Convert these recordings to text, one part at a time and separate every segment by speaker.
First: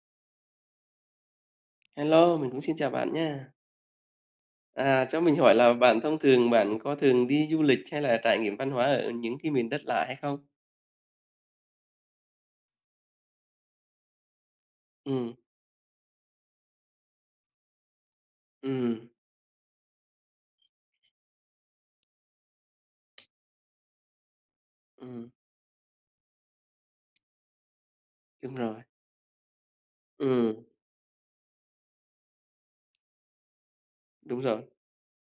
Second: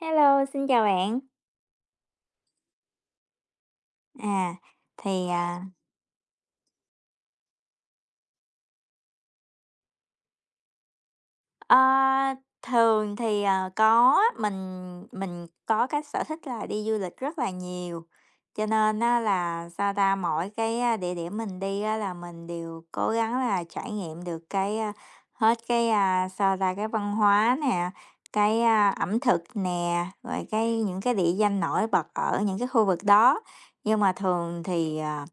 Speaker 1: Hello, xin chào bạn.
Speaker 2: Hello, mình cũng xin chào bạn nha.
Speaker 1: À,
Speaker 2: À, cho
Speaker 1: thì,
Speaker 2: mình hỏi
Speaker 1: à,
Speaker 2: là bạn thông thường bạn có thường đi du lịch hay là trải nghiệm văn hóa ở những cái miền đất lạ hay không?
Speaker 1: ơ, thường thì, có, mình
Speaker 2: Ừ,
Speaker 1: mình có cái sở thích là đi du lịch rất là nhiều, cho nên
Speaker 2: ừm,
Speaker 1: á là, sao ta, mỗi cái, địa điểm mình đi á là mình đều cố gắng là trải nghiệm được cái, a,
Speaker 2: ừm,
Speaker 1: hết cái, sao ta, cái văn hóa nè,
Speaker 2: đúng
Speaker 1: cái,
Speaker 2: rồi.
Speaker 1: ẩm thực nè, rồi
Speaker 2: Ừ,
Speaker 1: cái những cái địa danh nổi bật ở những cái khu vực đó. Nhưng mà
Speaker 2: đúng
Speaker 1: thường
Speaker 2: rồi.
Speaker 1: thì, à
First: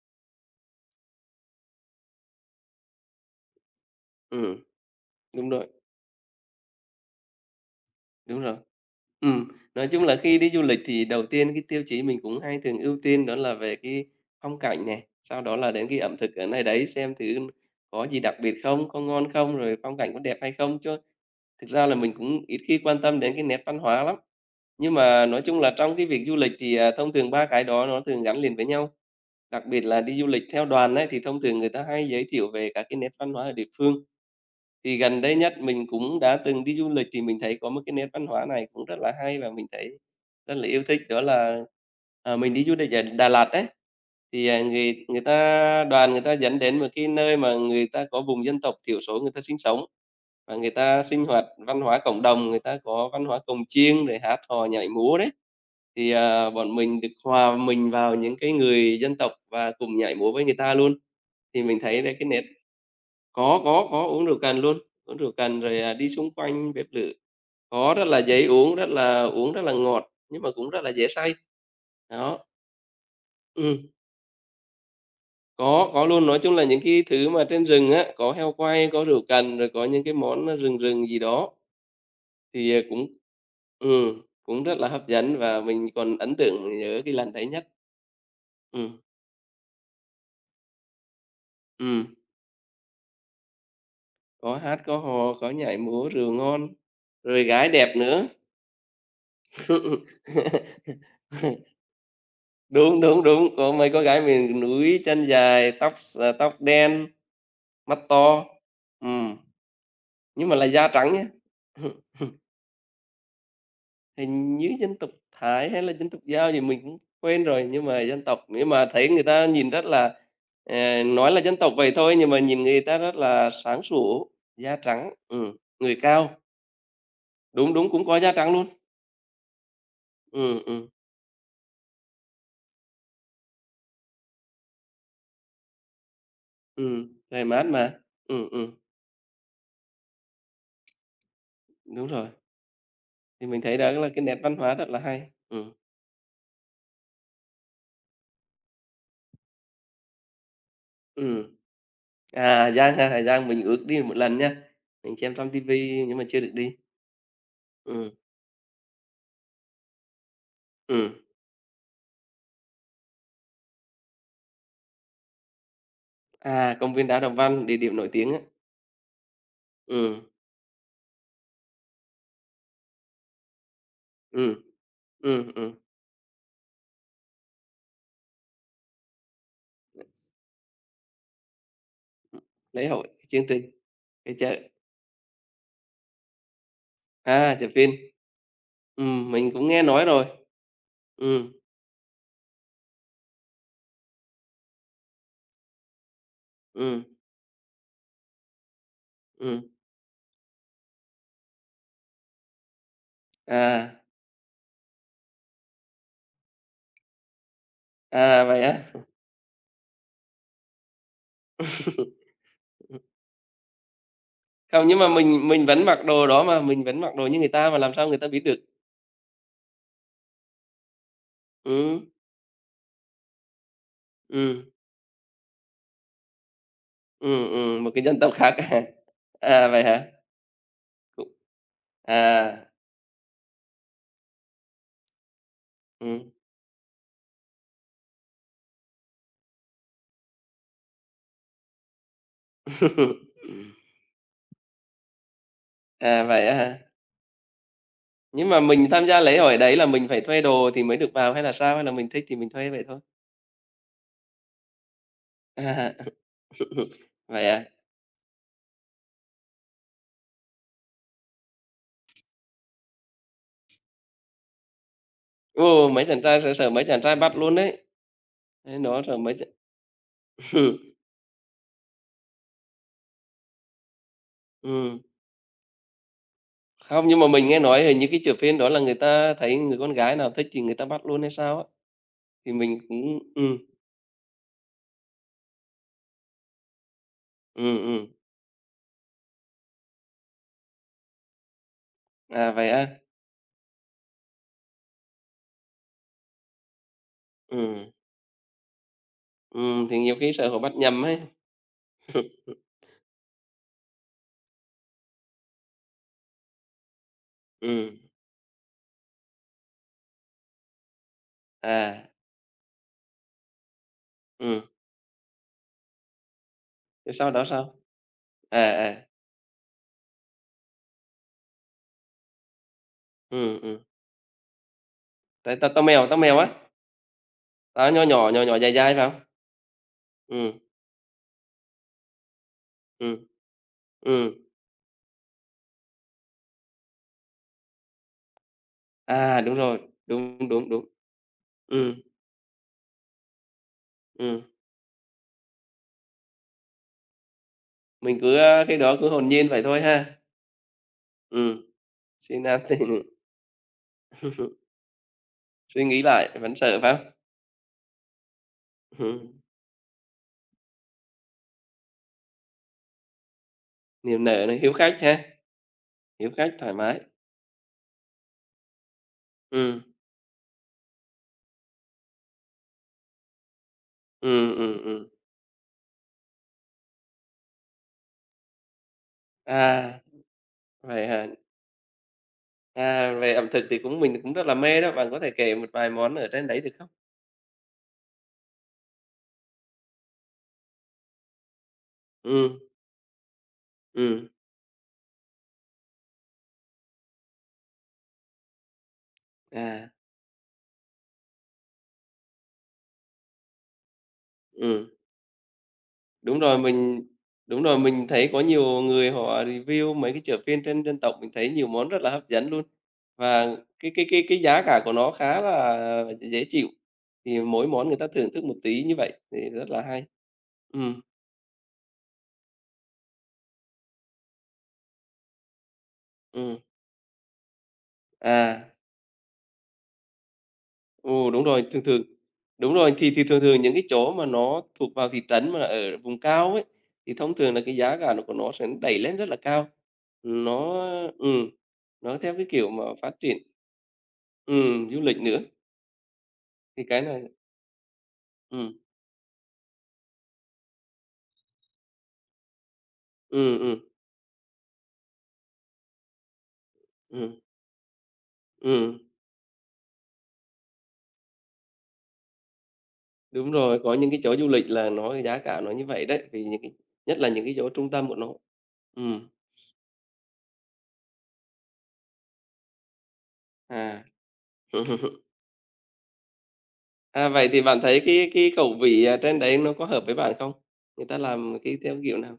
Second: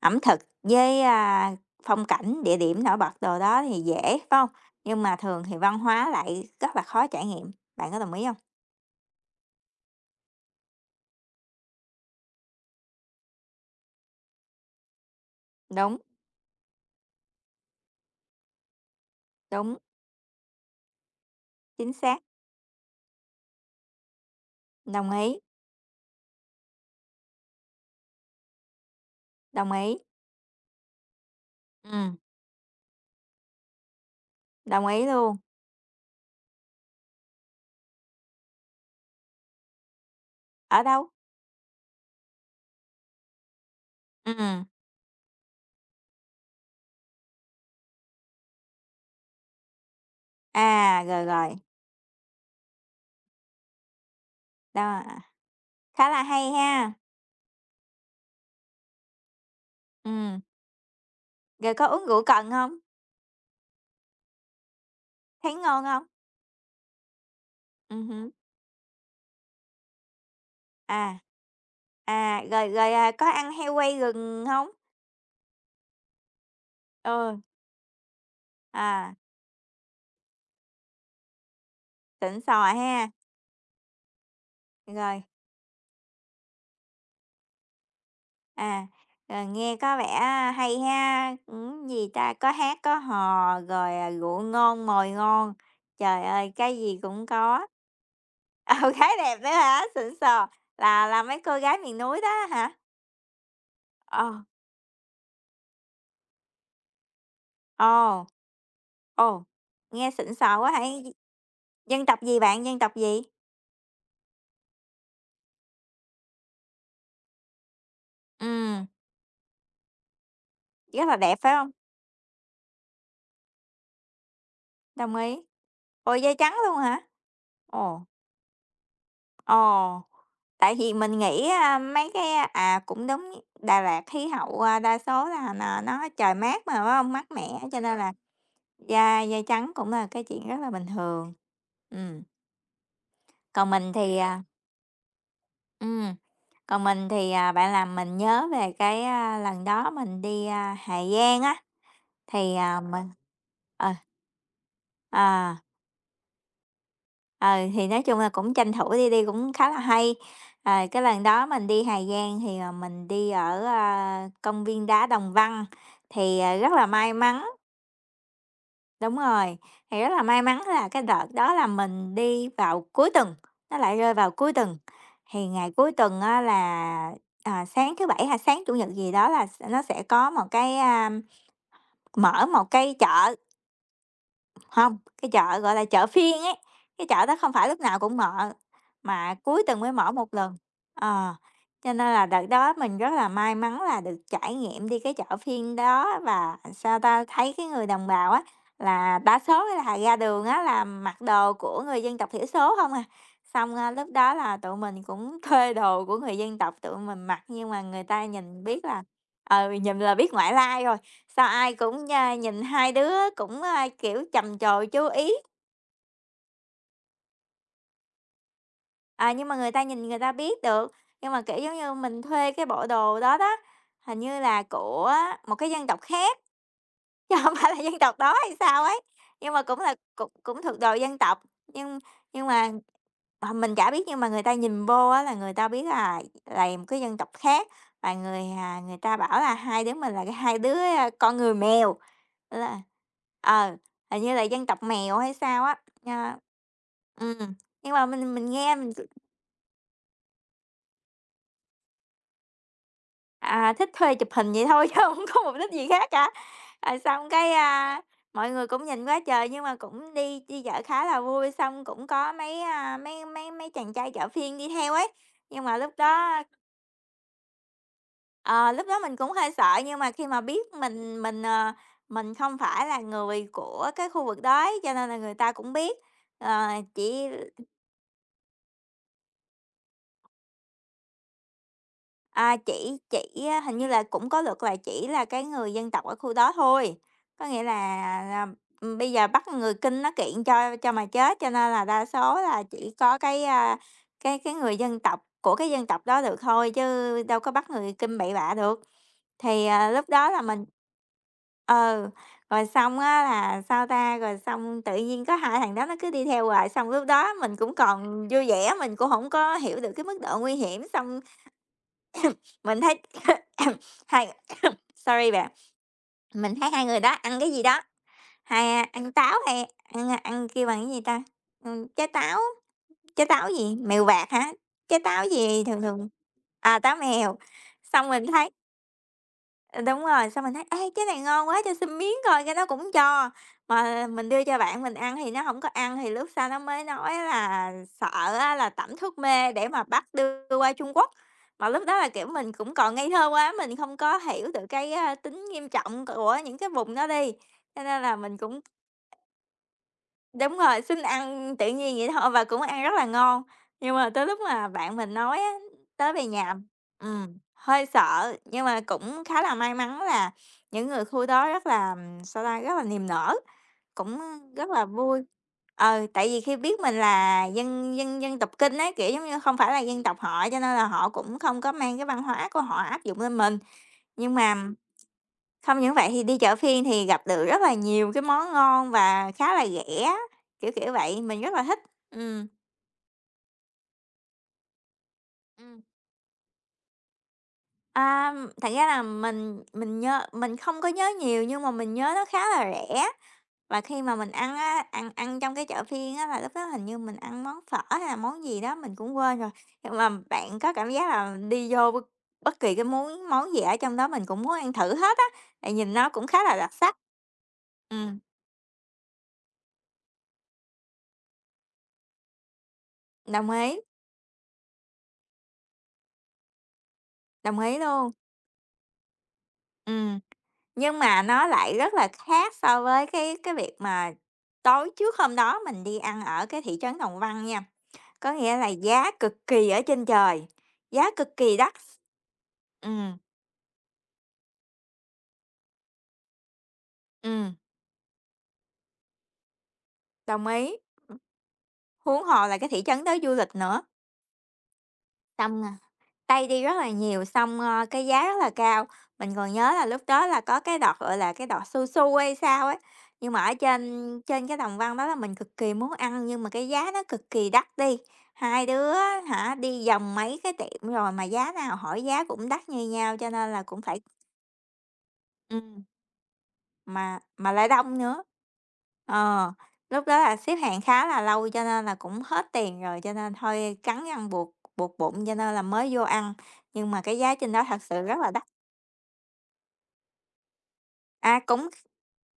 Speaker 1: Ẩm thực với, phong cảnh, địa điểm nổi bật đồ đó thì dễ, phải không?
Speaker 2: Ừ,
Speaker 1: Nhưng mà thường
Speaker 2: đúng
Speaker 1: thì
Speaker 2: rồi,
Speaker 1: văn hóa lại rất là khó trải nghiệm, bạn có đồng ý không?
Speaker 2: đúng rồi. Ừ, nói chung là khi đi du lịch thì đầu tiên cái tiêu chí mình cũng hay thường ưu tiên đó là về cái phong cảnh này, sau đó là đến
Speaker 1: Đúng,
Speaker 2: cái ẩm thực ở nơi đấy xem thử có gì đặc biệt không, có ngon không,
Speaker 1: đúng,
Speaker 2: rồi phong cảnh có đẹp hay không chứ. Thực ra
Speaker 1: chính
Speaker 2: là mình
Speaker 1: xác,
Speaker 2: cũng ít khi quan tâm đến cái nét văn hóa lắm. Nhưng
Speaker 1: đồng
Speaker 2: mà
Speaker 1: ý,
Speaker 2: nói chung là trong cái việc du lịch thì, thông thường 3 cái đó nó thường gắn liền với nhau. Đặc
Speaker 1: đồng
Speaker 2: biệt
Speaker 1: ý,
Speaker 2: là đi du lịch theo đoàn ấy, thì thông thường người ta hay
Speaker 1: ừm,
Speaker 2: giới thiệu về các cái nét văn hóa ở địa phương.
Speaker 1: đồng
Speaker 2: Thì
Speaker 1: ý
Speaker 2: gần
Speaker 1: luôn.
Speaker 2: đây nhất mình cũng đã từng đi du lịch thì mình thấy có một cái nét văn hóa này cũng rất là hay và mình thấy rất là
Speaker 1: Ở
Speaker 2: yêu thích,
Speaker 1: đâu?
Speaker 2: đó là, mình đi du lịch ở Đà Lạt đấy. Thì,
Speaker 1: Ừm,
Speaker 2: người người ta đoàn người ta dẫn đến một cái nơi mà người ta có vùng dân tộc thiểu số người ta sinh sống, và người ta
Speaker 1: à, rồi,
Speaker 2: sinh hoạt
Speaker 1: rồi,
Speaker 2: văn hóa cộng đồng, người ta có văn hóa cồng chiêng rồi hát hò, nhảy
Speaker 1: đó,
Speaker 2: múa đấy.
Speaker 1: khá
Speaker 2: Thì,
Speaker 1: là hay
Speaker 2: bọn
Speaker 1: ha.
Speaker 2: mình được hòa mình vào những cái người dân tộc và cùng nhảy múa
Speaker 1: Ừm,
Speaker 2: với người ta luôn. Thì
Speaker 1: rồi
Speaker 2: mình
Speaker 1: có
Speaker 2: thấy
Speaker 1: uống
Speaker 2: đây
Speaker 1: rượu
Speaker 2: cái nét.
Speaker 1: cần không?
Speaker 2: Có, có, uống rượu cần luôn, uống rượu
Speaker 1: Thấy
Speaker 2: cần rồi,
Speaker 1: ngon không?
Speaker 2: đi xung quanh bếp lửa. Có rất là
Speaker 1: Hứm,
Speaker 2: dễ uống, rất là ngọt, nhưng mà cũng rất là dễ
Speaker 1: à.
Speaker 2: say. Đó,
Speaker 1: À, rồi rồi, à, có ăn heo
Speaker 2: ừm,
Speaker 1: quay rừng không?
Speaker 2: có luôn, nói chung là những cái thứ
Speaker 1: Ừ,
Speaker 2: mà trên rừng á, có heo quay, có
Speaker 1: à,
Speaker 2: rượu cần, rồi có những cái món, rừng rừng gì đó.
Speaker 1: xịn sò
Speaker 2: Thì, à, cũng
Speaker 1: ha,
Speaker 2: cũng rất là hấp
Speaker 1: rồi.
Speaker 2: dẫn và mình còn ấn tượng, mình nhớ cái lần đấy nhất.
Speaker 1: À,
Speaker 2: Ừm,
Speaker 1: nghe có vẻ hay ha,
Speaker 2: ừm,
Speaker 1: gì ta, có hát có hò, rồi, rượu
Speaker 2: có hát,
Speaker 1: ngon,
Speaker 2: có
Speaker 1: mồi
Speaker 2: hò, có
Speaker 1: ngon,
Speaker 2: nhảy múa,
Speaker 1: trời
Speaker 2: rượu
Speaker 1: ơi,
Speaker 2: ngon,
Speaker 1: cái gì cũng
Speaker 2: rồi
Speaker 1: có.
Speaker 2: gái đẹp nữa.
Speaker 1: Ờ, gái đẹp nữa hả? Xịn sò, là mấy cô gái miền núi đó hả?
Speaker 2: Đúng, đúng, đúng, có mấy cô gái
Speaker 1: Ờ,
Speaker 2: miền núi chân dài, tóc đen, mắt
Speaker 1: ồ,
Speaker 2: to, ừm,
Speaker 1: ồ, nghe xịn
Speaker 2: nhưng mà
Speaker 1: sò
Speaker 2: là
Speaker 1: quá ha,
Speaker 2: da trắng nhá.
Speaker 1: dân tộc gì bạn, dân tộc gì?
Speaker 2: Hình như dân tộc Thái hay là dân tộc Dao gì mình cũng quên rồi, nhưng
Speaker 1: Ừm,
Speaker 2: mà thấy người ta nhìn rất là
Speaker 1: rất là
Speaker 2: nói
Speaker 1: đẹp,
Speaker 2: là
Speaker 1: phải
Speaker 2: dân
Speaker 1: không?
Speaker 2: tộc vậy thôi, nhưng mà nhìn người ta rất là sáng sủa, da trắng,
Speaker 1: Đồng ý.
Speaker 2: người
Speaker 1: Ồ,
Speaker 2: cao,
Speaker 1: da trắng luôn hả?
Speaker 2: đúng, đúng,
Speaker 1: Ồ.
Speaker 2: cũng có da trắng luôn.
Speaker 1: Ồ,
Speaker 2: Ừm,
Speaker 1: tại
Speaker 2: ừm,
Speaker 1: vì mình nghĩ, mấy cái, cũng đúng, Đà Lạt khí hậu, đa số là nó trời mát mà, phải không? Mát
Speaker 2: trời
Speaker 1: mẻ,
Speaker 2: mát
Speaker 1: cho nên
Speaker 2: mà.
Speaker 1: là
Speaker 2: Ừm, ừm,
Speaker 1: da da trắng cũng là cái chuyện rất là bình thường.
Speaker 2: đúng
Speaker 1: Ừm,
Speaker 2: rồi, thì mình
Speaker 1: còn
Speaker 2: thấy đó
Speaker 1: mình
Speaker 2: là
Speaker 1: thì,
Speaker 2: cái nét
Speaker 1: à
Speaker 2: văn hóa rất là hay.
Speaker 1: ừm, còn mình thì, bạn làm mình nhớ về cái, lần đó mình đi, Hà Giang á,
Speaker 2: Ừm.
Speaker 1: thì, à, mình
Speaker 2: Hà Giang mình ước
Speaker 1: ờ.
Speaker 2: đi một lần nha. Mình xem trong
Speaker 1: À.
Speaker 2: tivi nhưng mà chưa được đi.
Speaker 1: Ờ, thì nói
Speaker 2: Ừm,
Speaker 1: chung là cũng tranh thủ đi, đi cũng khá là hay. À, cái
Speaker 2: ừm.
Speaker 1: lần đó mình đi Hà Giang thì, mình đi ở, công viên đá Đồng Văn, thì, à, rất
Speaker 2: À,
Speaker 1: là
Speaker 2: công viên
Speaker 1: may
Speaker 2: Đá Đồng
Speaker 1: mắn
Speaker 2: Văn, địa điểm nổi tiếng á.
Speaker 1: đúng rồi, thì rất
Speaker 2: Ừm,
Speaker 1: là may mắn là cái đợt đó là mình đi vào cuối tuần, nó lại rơi vào cuối
Speaker 2: ừm,
Speaker 1: tuần. Thì
Speaker 2: ừm,
Speaker 1: ngày
Speaker 2: ừm,
Speaker 1: cuối tuần á là, sáng thứ Bảy hay sáng Chủ nhật gì đó là nó sẽ có một cái, mở một
Speaker 2: lễ
Speaker 1: cái
Speaker 2: hội,
Speaker 1: chợ.
Speaker 2: chương trình, cái chợ,
Speaker 1: Không, cái chợ, gọi là, chợ phiên ấy, cái chợ đó không phải
Speaker 2: chợ
Speaker 1: lúc
Speaker 2: phiên.
Speaker 1: nào cũng mở, mà
Speaker 2: Mình
Speaker 1: cuối
Speaker 2: cũng
Speaker 1: tuần
Speaker 2: nghe
Speaker 1: mới
Speaker 2: nói
Speaker 1: mở
Speaker 2: rồi.
Speaker 1: một lần. Ờ,
Speaker 2: Ừm,
Speaker 1: cho nên là đợt đó mình rất là may mắn là được trải nghiệm đi cái chợ phiên đó và, sao
Speaker 2: ừm,
Speaker 1: ta, thấy cái người đồng bào á, là đa số
Speaker 2: ừm.
Speaker 1: là ra đường á là mặc đồ của người dân tộc thiểu số không à. Xong,
Speaker 2: À,
Speaker 1: lúc đó là tụi mình cũng thuê đồ của người dân tộc tụi mình mặc, nhưng mà người ta
Speaker 2: à, vậy
Speaker 1: nhìn
Speaker 2: á?
Speaker 1: biết là ừ, nhìn là biết ngoại lai rồi, sao ai cũng, nhìn hai đứa cũng, kiểu, trầm trồ
Speaker 2: Không, nhưng
Speaker 1: chú
Speaker 2: mà
Speaker 1: ý,
Speaker 2: mình vẫn mặc đồ đó mà, mình vẫn mặc đồ như người ta mà, làm sao người ta biết được?
Speaker 1: nhưng mà người ta nhìn người ta biết được. Nhưng mà, kiểu, giống như
Speaker 2: Ừm,
Speaker 1: mình thuê cái bộ đồ đó đó, hình như là
Speaker 2: ừm,
Speaker 1: của một cái dân tộc khác, chứ hổng phải là
Speaker 2: một
Speaker 1: dân
Speaker 2: cái
Speaker 1: tộc
Speaker 2: dân tộc
Speaker 1: đó
Speaker 2: khác
Speaker 1: hay
Speaker 2: à?
Speaker 1: sao ấy, nhưng mà
Speaker 2: À,
Speaker 1: cũng
Speaker 2: vậy
Speaker 1: là
Speaker 2: hả?
Speaker 1: cũng cũng thuộc đồ dân
Speaker 2: Cũng
Speaker 1: tộc, nhưng
Speaker 2: à,
Speaker 1: nhưng mà Ờ, mình chả biết nhưng mà người ta nhìn vô á là người ta biết
Speaker 2: ừm.
Speaker 1: là một cái dân tộc khác và người, người ta bảo là hai đứa mình là cái hai đứa, con người mèo, là ờ, hình như là dân tộc mèo hay sao á,
Speaker 2: À,
Speaker 1: a.
Speaker 2: vậy á hả?
Speaker 1: Ừm, nhưng mà
Speaker 2: Nhưng
Speaker 1: mình
Speaker 2: mà
Speaker 1: nghe
Speaker 2: mình
Speaker 1: mình c
Speaker 2: tham gia lễ hội đấy là mình phải thuê đồ thì mới được vào hay là sao? Hay là mình thích thì mình thuê vậy thôi?
Speaker 1: À, thích thuê chụp hình vậy thôi chứ không có mục đích gì
Speaker 2: À,
Speaker 1: khác cả. Rồi xong
Speaker 2: vậy
Speaker 1: cái,
Speaker 2: à?
Speaker 1: mọi người cũng nhìn quá trời nhưng mà cũng đi đi chợ khá là vui, xong cũng có mấy, a, mấy mấy mấy chàng trai chợ phiên đi theo ấy, nhưng mà
Speaker 2: Ồ,
Speaker 1: lúc
Speaker 2: mấy chàng trai
Speaker 1: đó
Speaker 2: sợ sợ mấy chàng trai bắt luôn đấy.
Speaker 1: Ờ,
Speaker 2: Đấy,
Speaker 1: lúc đó
Speaker 2: nó
Speaker 1: mình
Speaker 2: sợ
Speaker 1: cũng
Speaker 2: mấy chàng.
Speaker 1: hơi sợ nhưng mà khi mà biết mình, ờ, mình không phải là người của cái khu vực đó ấy, cho
Speaker 2: Ừm.
Speaker 1: nên là người ta cũng biết. Ờ,
Speaker 2: Không, nhưng mà
Speaker 1: chỉ
Speaker 2: mình nghe nói hình như cái chợ phiên đó là người ta thấy người con gái nào thích thì người ta bắt luôn hay sao á? Thì
Speaker 1: À,
Speaker 2: mình
Speaker 1: chỉ
Speaker 2: cũng
Speaker 1: chỉ á, hình như là cũng có luật là chỉ là cái người dân tộc ở khu đó thôi. Có nghĩa
Speaker 2: ừm.
Speaker 1: là, bây giờ bắt người Kinh nó kiện cho mà chết, cho nên là đa số
Speaker 2: À,
Speaker 1: là
Speaker 2: vậy à.
Speaker 1: chỉ có cái, cái người dân tộc của cái dân tộc đó được thôi, chứ đâu có bắt
Speaker 2: Ừm,
Speaker 1: người Kinh bậy bạ được. Thì, à,
Speaker 2: thì
Speaker 1: lúc
Speaker 2: nhiều
Speaker 1: đó
Speaker 2: khi
Speaker 1: là
Speaker 2: sợ họ
Speaker 1: mình
Speaker 2: bắt nhầm ấy.
Speaker 1: Ừ, rồi xong á là, sao ta, rồi xong tự nhiên có hai thằng đó nó cứ đi theo hoài, xong lúc đó mình cũng
Speaker 2: Ừm,
Speaker 1: còn vui vẻ, mình cũng không có hiểu được cái mức độ nguy hiểm, xong
Speaker 2: à,
Speaker 1: mình thấy hai
Speaker 2: ừm.
Speaker 1: sorry bạn, mình thấy hai người đó
Speaker 2: Thế sau
Speaker 1: ăn
Speaker 2: đó
Speaker 1: cái gì
Speaker 2: sao?
Speaker 1: đó,
Speaker 2: À, à,
Speaker 1: ăn táo hay ăn kêu bằng cái gì ta? Ừm, trái táo, trái táo gì?
Speaker 2: ừm.
Speaker 1: Mèo vạt hả? Trái táo
Speaker 2: Tại
Speaker 1: gì
Speaker 2: tao
Speaker 1: thường thường
Speaker 2: tao mèo á?
Speaker 1: à, táo mèo,
Speaker 2: Đó, nho
Speaker 1: xong mình
Speaker 2: nhỏ, nhỏ
Speaker 1: thấy
Speaker 2: nhỏ, dài dài phải không?
Speaker 1: Ờ, đúng rồi, xong mình
Speaker 2: Ừm,
Speaker 1: thấy: "Ê, cái này ngon quá, cho xin miếng coi", cái nó cũng
Speaker 2: ừm,
Speaker 1: cho. Mà mình
Speaker 2: ừm.
Speaker 1: đưa cho bạn mình ăn thì nó không có ăn, thì lúc sau nó mới nói là sợ á là tẩm thuốc
Speaker 2: À,
Speaker 1: mê
Speaker 2: đúng
Speaker 1: để
Speaker 2: rồi,
Speaker 1: mà bắt đưa
Speaker 2: đúng, đúng,
Speaker 1: qua
Speaker 2: đúng.
Speaker 1: Trung Quốc. Mà lúc
Speaker 2: Ừm,
Speaker 1: đó là, kiểu, mình cũng còn ngây thơ quá, mình không có
Speaker 2: ừm,
Speaker 1: hiểu được cái, tính nghiêm trọng của những cái vùng đó đi, cho nên là
Speaker 2: mình
Speaker 1: mình
Speaker 2: cứ,
Speaker 1: cũng
Speaker 2: cái đó cứ hồn nhiên vậy thôi ha.
Speaker 1: Đúng rồi, xin
Speaker 2: Ừm,
Speaker 1: ăn tự nhiên vậy thôi
Speaker 2: xin,
Speaker 1: và
Speaker 2: a,
Speaker 1: cũng ăn rất là ngon. Nhưng mà tới lúc mà bạn mình nói á,
Speaker 2: suy nghĩ
Speaker 1: tới về
Speaker 2: lại
Speaker 1: nhà
Speaker 2: vẫn sợ phải không?
Speaker 1: Ừm, hơi sợ, nhưng mà cũng
Speaker 2: Ừm,
Speaker 1: khá là may mắn là những người khu đó rất là, sao ta, rất là niềm nở, cũng
Speaker 2: niềm nở này,
Speaker 1: rất
Speaker 2: hiếu
Speaker 1: là
Speaker 2: khách ha,
Speaker 1: vui. Ờ, tại
Speaker 2: hiếu
Speaker 1: vì
Speaker 2: khách,
Speaker 1: khi
Speaker 2: thoải
Speaker 1: biết mình
Speaker 2: mái.
Speaker 1: là dân dân dân tộc Kinh ấy kiểu, giống như, không phải là
Speaker 2: Ừm,
Speaker 1: dân tộc họ, cho nên là họ cũng không có mang cái văn hóa của họ áp dụng lên mình. Nhưng
Speaker 2: ừm,
Speaker 1: mà
Speaker 2: ừm, ừm.
Speaker 1: không những vậy thì đi chợ phiên thì gặp được rất là nhiều cái món ngon và khá là
Speaker 2: À,
Speaker 1: rẻ, kiểu, kiểu
Speaker 2: vậy
Speaker 1: vậy,
Speaker 2: hả?
Speaker 1: mình rất là thích. Ừm.
Speaker 2: À, về ẩm thực thì mình cũng rất là mê đó, bạn có thể kể một
Speaker 1: Ừm.
Speaker 2: vài món ở trên đấy được không?
Speaker 1: A, thật ra là mình nhớ mình không có nhớ nhiều nhưng mà mình nhớ nó khá
Speaker 2: Ừm,
Speaker 1: là rẻ, và khi mà
Speaker 2: ừm,
Speaker 1: mình ăn á, ăn ăn trong cái chợ phiên á là lúc đó hình như mình ăn món phở hay là món gì đó mình cũng quên rồi,
Speaker 2: à,
Speaker 1: nhưng mà bạn có cảm giác là đi vô bất bất kỳ cái món món gì ở trong đó mình cũng muốn ăn
Speaker 2: ừm.
Speaker 1: thử hết á, tại nhìn nó cũng
Speaker 2: Đúng
Speaker 1: khá là
Speaker 2: rồi,
Speaker 1: đặc sắc.
Speaker 2: mình đúng rồi, mình
Speaker 1: Ừm,
Speaker 2: thấy có nhiều người họ review mấy cái chợ phiên trên dân tộc, mình thấy nhiều món rất là hấp dẫn luôn.
Speaker 1: đồng
Speaker 2: Và
Speaker 1: ý,
Speaker 2: cái giá cả của nó khá là dễ chịu, thì
Speaker 1: đồng
Speaker 2: mỗi
Speaker 1: ý
Speaker 2: món người ta
Speaker 1: luôn,
Speaker 2: thưởng thức một tí như vậy thì rất là hay.
Speaker 1: ừm. Nhưng
Speaker 2: Ừm,
Speaker 1: mà nó lại rất là khác so với cái việc mà tối trước hôm đó mình đi ăn ở
Speaker 2: ừm,
Speaker 1: cái thị trấn Đồng Văn nha, có nghĩa là
Speaker 2: à,
Speaker 1: giá cực kỳ ở trên trời, giá
Speaker 2: ồ
Speaker 1: cực
Speaker 2: đúng
Speaker 1: kỳ
Speaker 2: rồi,
Speaker 1: đắt.
Speaker 2: thường thường đúng rồi, thì
Speaker 1: Ừm,
Speaker 2: thì thường thường những cái chỗ mà nó thuộc vào thị trấn mà ở vùng cao ấy, thì thông thường
Speaker 1: ừm,
Speaker 2: là cái giá cả của nó sẽ đẩy lên rất là cao.
Speaker 1: đồng ý,
Speaker 2: Nó ừm, nó
Speaker 1: huống
Speaker 2: theo cái
Speaker 1: hồ là cái
Speaker 2: kiểu
Speaker 1: thị
Speaker 2: mà
Speaker 1: trấn đó
Speaker 2: phát
Speaker 1: du
Speaker 2: triển
Speaker 1: lịch nữa,
Speaker 2: du lịch nữa.
Speaker 1: xong Tây đi rất
Speaker 2: Thì
Speaker 1: là
Speaker 2: cái này
Speaker 1: nhiều, xong, ơ, cái giá rất là
Speaker 2: ừm,
Speaker 1: cao. Mình còn nhớ là lúc đó là có cái đợt, gọi là, cái đợt Su Su hay sao ấy, nhưng mà ở
Speaker 2: ừm, ừm,
Speaker 1: trên trên cái đồng văn đó là mình cực kỳ muốn ăn nhưng mà cái giá nó cực
Speaker 2: ừm,
Speaker 1: kỳ đắt đi. Hai đứa
Speaker 2: ừm,
Speaker 1: hả, đi vòng mấy cái tiệm rồi mà giá nào hỏi giá cũng đắt như nhau cho
Speaker 2: đúng
Speaker 1: nên là cũng
Speaker 2: rồi, có
Speaker 1: phải
Speaker 2: những cái chỗ du lịch là nó giá cả nó
Speaker 1: ừm.
Speaker 2: như vậy đấy, vì những cái
Speaker 1: Mà
Speaker 2: nhất là những cái
Speaker 1: lại
Speaker 2: chỗ trung
Speaker 1: đông
Speaker 2: tâm của
Speaker 1: nữa.
Speaker 2: nó. Ừm,
Speaker 1: Ờ, lúc đó là xếp hàng khá là lâu cho nên là cũng hết tiền rồi, cho nên thôi
Speaker 2: à.
Speaker 1: cắn răng buộc buộc bụng cho nên là mới vô ăn, nhưng mà cái
Speaker 2: À,
Speaker 1: giá
Speaker 2: vậy
Speaker 1: trên
Speaker 2: thì
Speaker 1: đó
Speaker 2: bạn
Speaker 1: thật sự
Speaker 2: thấy
Speaker 1: rất là
Speaker 2: cái
Speaker 1: đắt.
Speaker 2: cái khẩu vị ở trên đấy nó có hợp với bạn không? Người ta
Speaker 1: À,
Speaker 2: làm
Speaker 1: cũng
Speaker 2: cái theo kiểu nào?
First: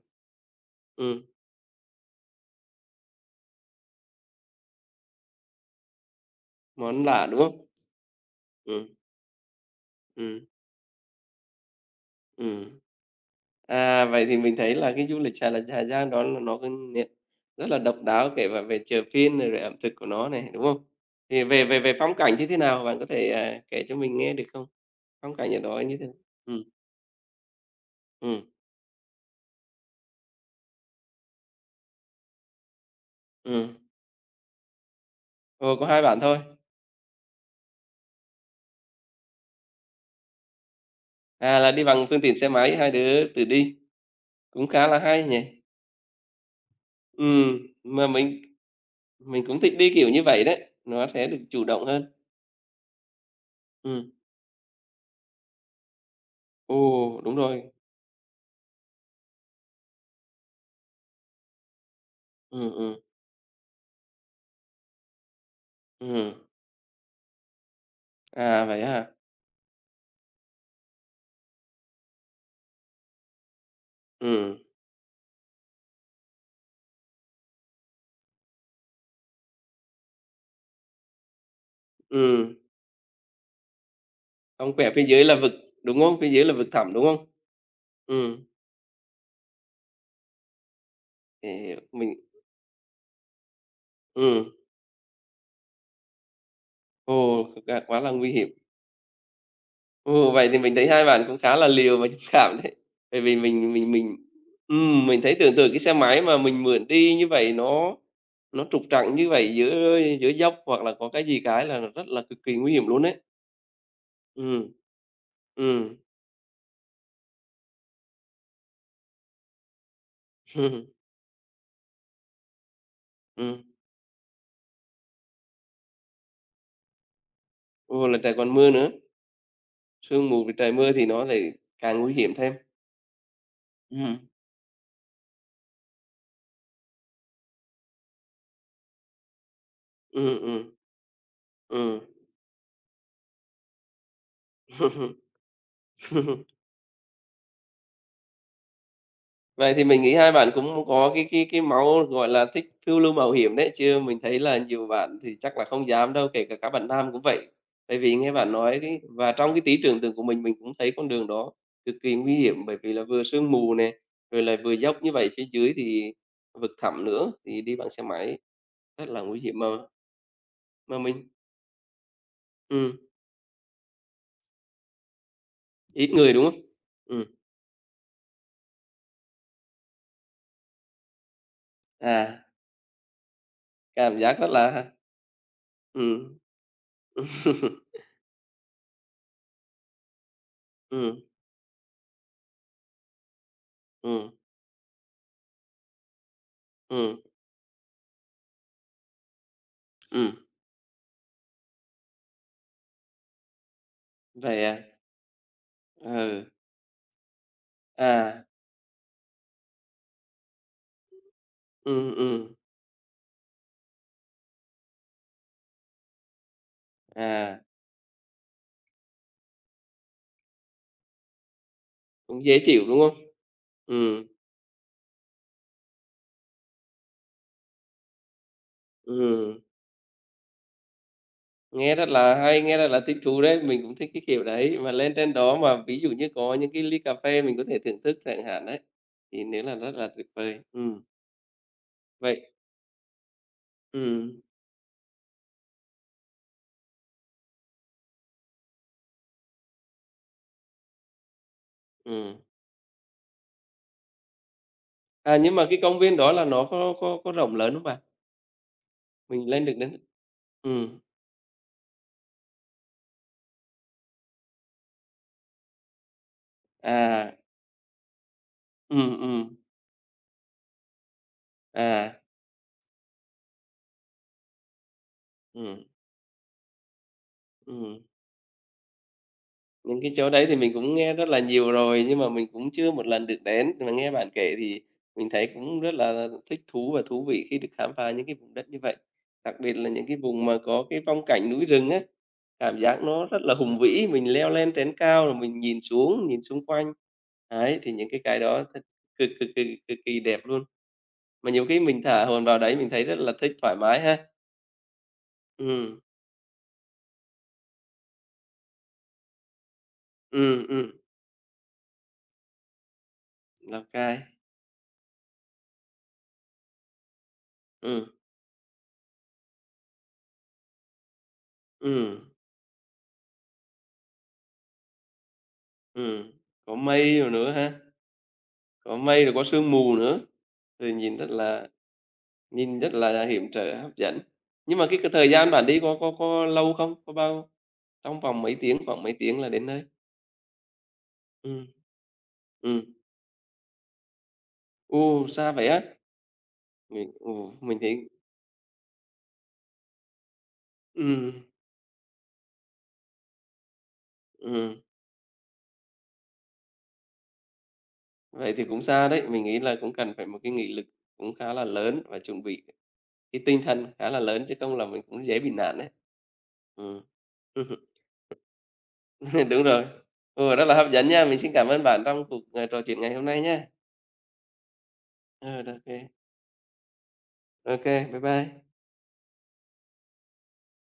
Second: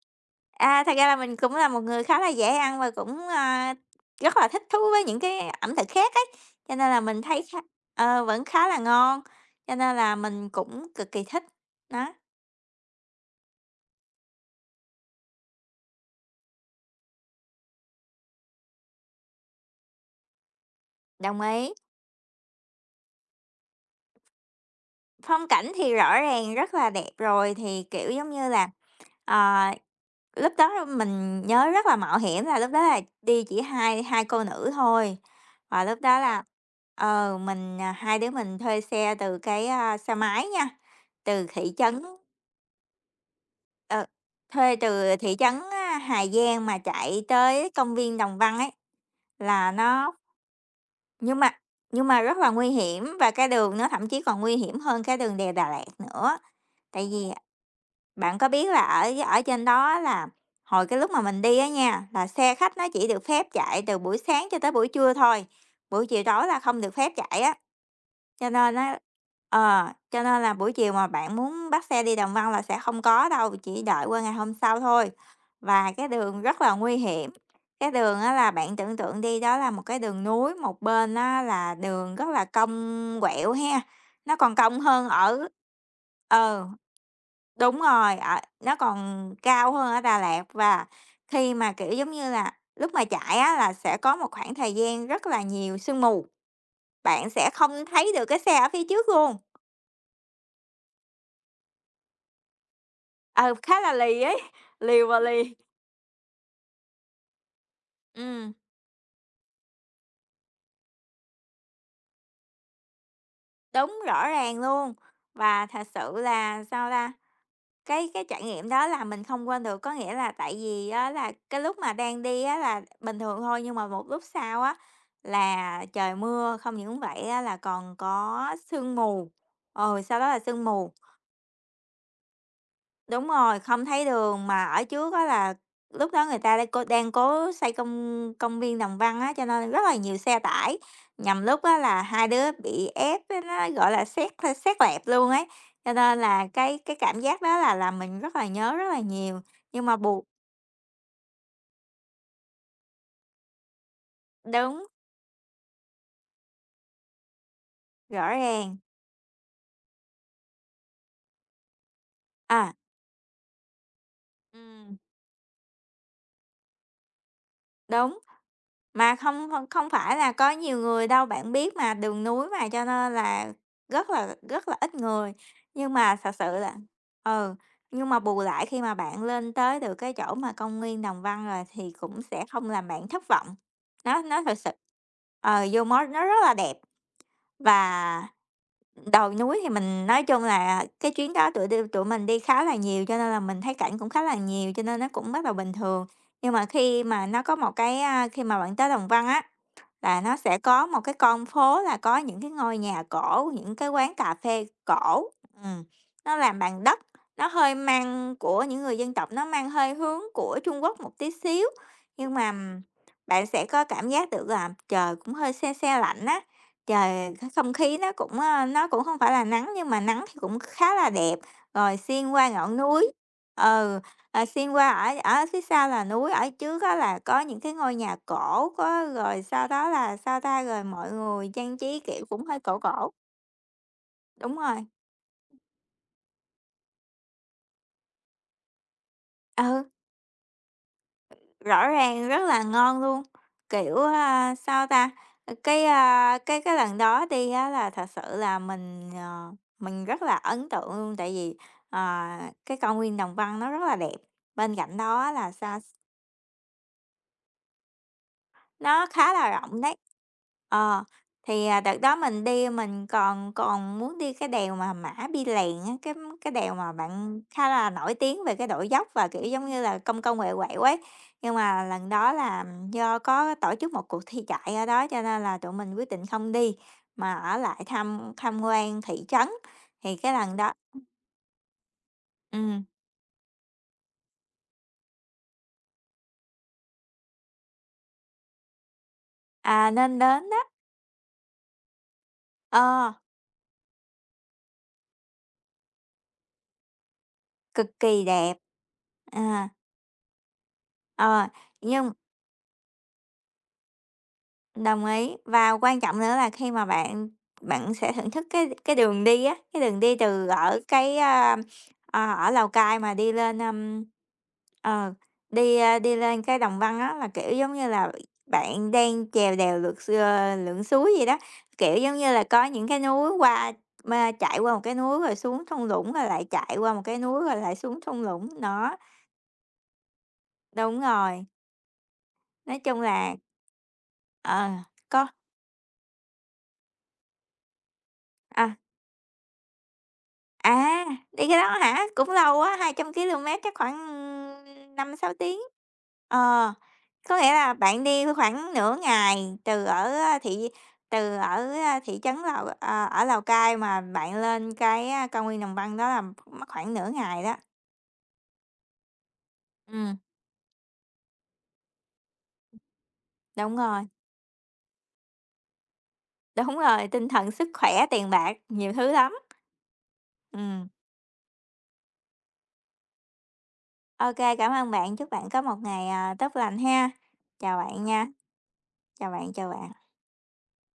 Speaker 1: À, thật ra là
Speaker 2: Ừm,
Speaker 1: mình cũng là một người khá là dễ ăn và cũng, rất là thích thú với những cái ẩm thực khác ấy, cho nên là
Speaker 2: món
Speaker 1: mình
Speaker 2: lạ, đúng
Speaker 1: thấy khá
Speaker 2: không?
Speaker 1: ờ, vẫn khá là
Speaker 2: Ừm,
Speaker 1: ngon, cho nên là
Speaker 2: ừm,
Speaker 1: mình cũng cực kỳ thích. Đó,
Speaker 2: ừm. À, vậy thì mình thấy là cái du lịch Hà Giang đó là nó có nét rất là độc đáo, kể cả về chợ phiên này, rồi ẩm thực của nó này, đúng không?
Speaker 1: đồng
Speaker 2: Thì về
Speaker 1: ý.
Speaker 2: về về phong cảnh như thế nào? Bạn có thể, kể cho mình nghe được không? Phong
Speaker 1: Phong
Speaker 2: cảnh ở
Speaker 1: cảnh
Speaker 2: đó
Speaker 1: thì
Speaker 2: như thế nào?
Speaker 1: rõ ràng
Speaker 2: Ừ,
Speaker 1: rất là đẹp rồi, thì, kiểu, giống
Speaker 2: ừm,
Speaker 1: như là, ờ lúc đó mình nhớ rất là mạo hiểm là lúc đó là đi chỉ
Speaker 2: ừm.
Speaker 1: hai hai cô nữ thôi,
Speaker 2: Ồ,
Speaker 1: và
Speaker 2: có
Speaker 1: lúc
Speaker 2: hai
Speaker 1: đó
Speaker 2: bạn thôi.
Speaker 1: là, mình, hai đứa mình thuê xe từ cái, xe máy nha, từ
Speaker 2: À, là
Speaker 1: thị
Speaker 2: đi
Speaker 1: trấn
Speaker 2: bằng phương tiện xe máy, hai đứa tự đi,
Speaker 1: ờ,
Speaker 2: cũng
Speaker 1: thuê
Speaker 2: khá là
Speaker 1: từ
Speaker 2: hay
Speaker 1: thị trấn,
Speaker 2: nhỉ?
Speaker 1: Hà Giang mà chạy
Speaker 2: Ừ,
Speaker 1: tới công
Speaker 2: mà
Speaker 1: viên Đồng
Speaker 2: mình
Speaker 1: Văn ấy,
Speaker 2: mình cũng
Speaker 1: là
Speaker 2: thích đi kiểu
Speaker 1: nó
Speaker 2: như vậy đấy, nó sẽ được
Speaker 1: nhưng mà
Speaker 2: chủ động hơn.
Speaker 1: nhưng mà rất là nguy hiểm và cái đường nó thậm
Speaker 2: Ừ.
Speaker 1: chí còn nguy hiểm hơn cái đường đèo Đà Lạt nữa, tại
Speaker 2: Ồ,
Speaker 1: vì
Speaker 2: đúng rồi.
Speaker 1: bạn có biết là ở ở trên đó là hồi cái lúc mà mình đi á nha, là xe
Speaker 2: Ừ,
Speaker 1: khách nó
Speaker 2: ừ,
Speaker 1: chỉ được phép chạy từ buổi sáng cho tới buổi trưa thôi, buổi chiều
Speaker 2: ừm.
Speaker 1: tối là không được phép chạy á. Cho
Speaker 2: À,
Speaker 1: nên
Speaker 2: vậy á
Speaker 1: á,
Speaker 2: hả?
Speaker 1: cho nên là buổi chiều mà bạn muốn bắt xe đi Đồng Văn là sẽ không có đâu, chỉ đợi qua ngày hôm
Speaker 2: Ừ,
Speaker 1: sau thôi. Và cái đường rất là nguy hiểm, cái đường á là bạn tưởng tượng đi, đó là một cái đường núi, một bên á là đường rất là
Speaker 2: ừm.
Speaker 1: cong quẹo ha, nó còn
Speaker 2: Không,
Speaker 1: cong
Speaker 2: quẹo phía
Speaker 1: hơn
Speaker 2: dưới là
Speaker 1: ở
Speaker 2: vực, đúng không? Phía dưới là
Speaker 1: ờ
Speaker 2: vực thẳm, đúng không?
Speaker 1: Đúng rồi, ở
Speaker 2: Ừm,
Speaker 1: nó còn cao hơn ở Đà Lạt và khi
Speaker 2: hiểu,
Speaker 1: mà,
Speaker 2: hiểu,
Speaker 1: kiểu, giống
Speaker 2: mình
Speaker 1: như là, lúc mà chạy á là sẽ có một
Speaker 2: ừm,
Speaker 1: khoảng thời gian rất là nhiều sương mù, bạn
Speaker 2: ồ,
Speaker 1: sẽ
Speaker 2: thực ra
Speaker 1: không
Speaker 2: quá là
Speaker 1: thấy được
Speaker 2: nguy
Speaker 1: cái
Speaker 2: hiểm.
Speaker 1: xe ở phía trước luôn.
Speaker 2: Ồ, vậy thì mình thấy hai bạn cũng khá là liều và dũng cảm đấy. Bởi vì
Speaker 1: Ừ,
Speaker 2: mình
Speaker 1: khá
Speaker 2: mình
Speaker 1: là
Speaker 2: mình
Speaker 1: lì ấy, liều
Speaker 2: ừm,
Speaker 1: và
Speaker 2: mình thấy
Speaker 1: lì.
Speaker 2: tưởng tượng cái xe máy mà mình mượn đi như vậy nó
Speaker 1: Ừm,
Speaker 2: nó trục trặc như vậy giữa giữa dốc hoặc là có cái gì cái là rất là cực kỳ nguy hiểm luôn đấy.
Speaker 1: đúng, rõ ràng
Speaker 2: Ừm,
Speaker 1: luôn. Và thật
Speaker 2: ừm,
Speaker 1: sự là sao ta? Cái trải nghiệm đó là mình không quên được, có nghĩa là tại vì á là cái lúc mà đang đi á là bình thường thôi,
Speaker 2: ừm,
Speaker 1: nhưng mà một lúc sau á là trời mưa, không những vậy á là còn
Speaker 2: ồ, là trời
Speaker 1: có
Speaker 2: còn mưa nữa,
Speaker 1: sương mù, ừ, sau đó
Speaker 2: sương
Speaker 1: là
Speaker 2: mù với
Speaker 1: sương
Speaker 2: trời
Speaker 1: mù.
Speaker 2: mưa thì nó lại càng nguy hiểm thêm.
Speaker 1: Đúng rồi, không thấy
Speaker 2: Ừm,
Speaker 1: đường, mà ở trước á là lúc đó người ta đang cố xây công công viên Đồng Văn á, cho nên rất là nhiều xe
Speaker 2: ừm, ừm,
Speaker 1: tải. Nhằm lúc á
Speaker 2: ừm.
Speaker 1: là hai đứa bị ép á, nó, gọi là, xét xét lẹp luôn ấy, cho nên là cái cảm giác đó là làm mình rất là nhớ rất là nhiều,
Speaker 2: Vậy thì
Speaker 1: nhưng mà
Speaker 2: mình nghĩ
Speaker 1: buộc
Speaker 2: hai bạn cũng có cái máu, gọi là, thích phiêu lưu mạo hiểm đấy, chứ mình thấy là
Speaker 1: đúng,
Speaker 2: nhiều bạn thì chắc là không dám đâu, kể cả các bạn nam cũng vậy. Bởi vì
Speaker 1: rõ
Speaker 2: nghe bạn
Speaker 1: ràng.
Speaker 2: nói cái và trong cái tí tưởng tượng của mình cũng thấy con đường đó cực kỳ nguy hiểm,
Speaker 1: À,
Speaker 2: bởi vì là vừa sương mù nè, rồi lại vừa
Speaker 1: ừm,
Speaker 2: dốc như vậy, phía dưới thì vực thẳm nữa, thì đi bằng xe
Speaker 1: đúng.
Speaker 2: máy rất
Speaker 1: Mà
Speaker 2: là nguy
Speaker 1: không
Speaker 2: hiểm
Speaker 1: không không phải là có nhiều
Speaker 2: mà
Speaker 1: người đâu,
Speaker 2: mình
Speaker 1: bạn biết mà, đường núi mà, cho
Speaker 2: ừm,
Speaker 1: nên là rất là ít người. Nhưng
Speaker 2: ít
Speaker 1: mà
Speaker 2: người,
Speaker 1: thật
Speaker 2: đúng
Speaker 1: sự
Speaker 2: không?
Speaker 1: là
Speaker 2: Ừm,
Speaker 1: ừ, nhưng mà bù lại khi mà bạn lên tới được cái chỗ mà công viên Đồng Văn rồi thì cũng sẽ
Speaker 2: à,
Speaker 1: không làm bạn thất vọng.
Speaker 2: cảm
Speaker 1: Nó
Speaker 2: giác
Speaker 1: nó
Speaker 2: rất
Speaker 1: thật sự,
Speaker 2: là
Speaker 1: vô mốt nó
Speaker 2: ừm,
Speaker 1: rất là đẹp và đồi núi thì mình nói chung là cái
Speaker 2: ừm,
Speaker 1: chuyến đó tụi đi tụi mình đi khá là nhiều, cho nên là mình thấy cảnh cũng khá
Speaker 2: ừm,
Speaker 1: là nhiều, cho nên nó cũng rất là bình thường. Nhưng mà khi
Speaker 2: ừm,
Speaker 1: mà nó có một cái, khi mà bạn tới Đồng Văn á là
Speaker 2: ừm.
Speaker 1: nó sẽ có một cái con phố là có những cái ngôi nhà cổ, những cái quán cà
Speaker 2: Vậy
Speaker 1: phê
Speaker 2: à?
Speaker 1: cổ, ừm, nó
Speaker 2: Ừ.
Speaker 1: làm bằng đất, nó hơi mang
Speaker 2: À,
Speaker 1: của những người dân tộc, nó mang hơi hướng của Trung Quốc một tí xíu.
Speaker 2: ừ,
Speaker 1: Nhưng mà
Speaker 2: ừ,
Speaker 1: bạn sẽ có cảm giác được là trời cũng hơi se se lạnh á, trời cái
Speaker 2: à,
Speaker 1: không khí nó cũng, nó cũng không phải là nắng nhưng mà nắng thì cũng khá là đẹp, rồi xuyên
Speaker 2: cũng
Speaker 1: qua
Speaker 2: dễ
Speaker 1: ngọn
Speaker 2: chịu, đúng
Speaker 1: núi.
Speaker 2: không?
Speaker 1: Ừ.
Speaker 2: Ừ,
Speaker 1: Ờ, xuyên qua ở ở phía sau là núi, ở trước đó là có những cái ngôi nhà cổ có, rồi
Speaker 2: ừ,
Speaker 1: sau đó là sao ta? Rồi mọi người trang
Speaker 2: nghe
Speaker 1: trí,
Speaker 2: rất
Speaker 1: kiểu,
Speaker 2: là
Speaker 1: cũng hơi
Speaker 2: hay, nghe
Speaker 1: cổ
Speaker 2: rất là
Speaker 1: cổ.
Speaker 2: thích thú đấy, mình cũng thích cái kiểu
Speaker 1: Đúng
Speaker 2: đấy.
Speaker 1: rồi,
Speaker 2: Mà lên trên đó mà ví dụ như có những cái ly cà phê mình có thể thưởng thức chẳng hạn đấy, thì
Speaker 1: ừ,
Speaker 2: nếu là rất là tuyệt vời. Ừ,
Speaker 1: rõ ràng rất
Speaker 2: vậy.
Speaker 1: là ngon luôn. Kiểu,
Speaker 2: Ừ,
Speaker 1: sao ta? Ờ, cái, cái lần đó đi á là thật sự là mình, mình rất là ấn tượng luôn, tại vì, ờ,
Speaker 2: ừ.
Speaker 1: cái công viên Đồng Văn nó rất là đẹp. Bên cạnh đó
Speaker 2: À,
Speaker 1: là
Speaker 2: nhưng mà
Speaker 1: sao?
Speaker 2: cái công viên đó là nó có rộng lớn không bạn?
Speaker 1: Nó khá
Speaker 2: Mình
Speaker 1: là
Speaker 2: lên được
Speaker 1: rộng đấy.
Speaker 2: đến. Ừ,
Speaker 1: Ờ, thì, đợt đó mình đi mình còn còn muốn đi cái đèo mà Mã Pì Lèng á, cái đèo mà
Speaker 2: à,
Speaker 1: bạn khá là nổi tiếng về cái độ dốc
Speaker 2: ừ,
Speaker 1: và, kiểu,
Speaker 2: ừ,
Speaker 1: giống như là, cong cong, quẹo quẹo ấy. Nhưng mà lần
Speaker 2: à,
Speaker 1: đó là do có tổ chức một cuộc thi chạy ở đó cho nên là tụi
Speaker 2: ừ,
Speaker 1: mình quyết định không đi, mà ở lại
Speaker 2: ừ.
Speaker 1: tham tham quan thị trấn.
Speaker 2: Những cái
Speaker 1: Thì
Speaker 2: chỗ
Speaker 1: cái
Speaker 2: đấy thì
Speaker 1: lần đó
Speaker 2: mình cũng nghe rất là nhiều rồi, nhưng mà mình cũng
Speaker 1: ừm,
Speaker 2: chưa một lần được đến, mà nghe bạn kể thì mình thấy cũng rất là thích thú và thú vị khi được khám phá những cái vùng đất như vậy. Đặc biệt là
Speaker 1: à,
Speaker 2: những cái
Speaker 1: nên
Speaker 2: vùng
Speaker 1: đến
Speaker 2: mà
Speaker 1: đó
Speaker 2: có cái phong cảnh núi rừng á, cảm giác
Speaker 1: ờ,
Speaker 2: nó rất là hùng vĩ, mình leo lên trên cao rồi mình nhìn xuống, nhìn xung quanh. Đấy, thì
Speaker 1: cực
Speaker 2: những cái
Speaker 1: kỳ
Speaker 2: cái
Speaker 1: đẹp.
Speaker 2: đó thật cực
Speaker 1: À,
Speaker 2: cực kỳ đẹp luôn.
Speaker 1: ờ,
Speaker 2: Mà nhiều khi mình
Speaker 1: nhưng
Speaker 2: thả hồn vào đấy mình thấy rất là thích thoải mái ha.
Speaker 1: đồng ý. Và quan
Speaker 2: Ừm,
Speaker 1: trọng nữa là khi mà bạn bạn sẽ thưởng thức cái đường đi á, cái đường đi từ
Speaker 2: ừm,
Speaker 1: ở
Speaker 2: ừm,
Speaker 1: cái, ở Lào Cai mà đi lên,
Speaker 2: Lào Cai.
Speaker 1: ờ, đi, đi lên cái Đồng Văn á, là, kiểu, giống như
Speaker 2: Ừm,
Speaker 1: là, bạn đang chèo đèo lượn suối gì đó. Kiểu, giống
Speaker 2: ừm,
Speaker 1: như là, có những cái núi qua mà chạy qua một cái núi rồi xuống thung lũng, rồi
Speaker 2: ừm,
Speaker 1: lại
Speaker 2: có
Speaker 1: chạy qua một cái
Speaker 2: mây rồi
Speaker 1: núi
Speaker 2: nữa
Speaker 1: rồi
Speaker 2: ha.
Speaker 1: lại xuống thung lũng. Đó,
Speaker 2: Có mây rồi có sương mù nữa, rồi
Speaker 1: đúng rồi.
Speaker 2: nhìn
Speaker 1: Nói
Speaker 2: rất
Speaker 1: chung
Speaker 2: là
Speaker 1: là
Speaker 2: hiểm trở, hấp dẫn.
Speaker 1: ờ,
Speaker 2: Nhưng mà cái
Speaker 1: có
Speaker 2: thời gian bạn đi có lâu không? Có bao Trong vòng mấy
Speaker 1: à.
Speaker 2: tiếng, khoảng mấy tiếng là đến nơi?
Speaker 1: À, đi cái
Speaker 2: Ừm,
Speaker 1: đó hả? Cũng lâu á,
Speaker 2: ừm.
Speaker 1: 200 ki lô mét chắc khoảng năm
Speaker 2: Ô,
Speaker 1: sáu
Speaker 2: xa
Speaker 1: tiếng.
Speaker 2: vậy á?
Speaker 1: Ờ, có nghĩa là
Speaker 2: Mình
Speaker 1: bạn
Speaker 2: thấy
Speaker 1: đi khoảng nửa ngày từ ở, thị
Speaker 2: ừm,
Speaker 1: từ ở, thị trấn Lào, ở Lào Cai mà bạn lên
Speaker 2: ừm,
Speaker 1: cái, cao nguyên Đồng Văn đó là mất khoảng nửa ngày đó.
Speaker 2: vậy thì cũng xa đấy. Mình nghĩ là cũng cần
Speaker 1: Ừm,
Speaker 2: phải một cái nghị lực cũng khá là lớn và chuẩn bị cái tinh
Speaker 1: đúng
Speaker 2: thần
Speaker 1: rồi,
Speaker 2: khá là lớn, chứ không là mình cũng dễ bị nạn đấy.
Speaker 1: đúng
Speaker 2: Ừm.
Speaker 1: rồi, tinh thần, sức khỏe, tiền bạc, nhiều thứ lắm.
Speaker 2: Đúng rồi. Ừ, rất là
Speaker 1: Ừm,
Speaker 2: hấp dẫn nha. Mình xin cảm ơn bạn trong cuộc, trò chuyện ngày hôm nay nha.
Speaker 1: ô cảm ơn bạn, chúc bạn
Speaker 2: Ờ,
Speaker 1: có một
Speaker 2: OK, kê,
Speaker 1: ngày, tốt lành ha. Chào bạn
Speaker 2: bye
Speaker 1: nha,
Speaker 2: bye.
Speaker 1: chào bạn, chào bạn.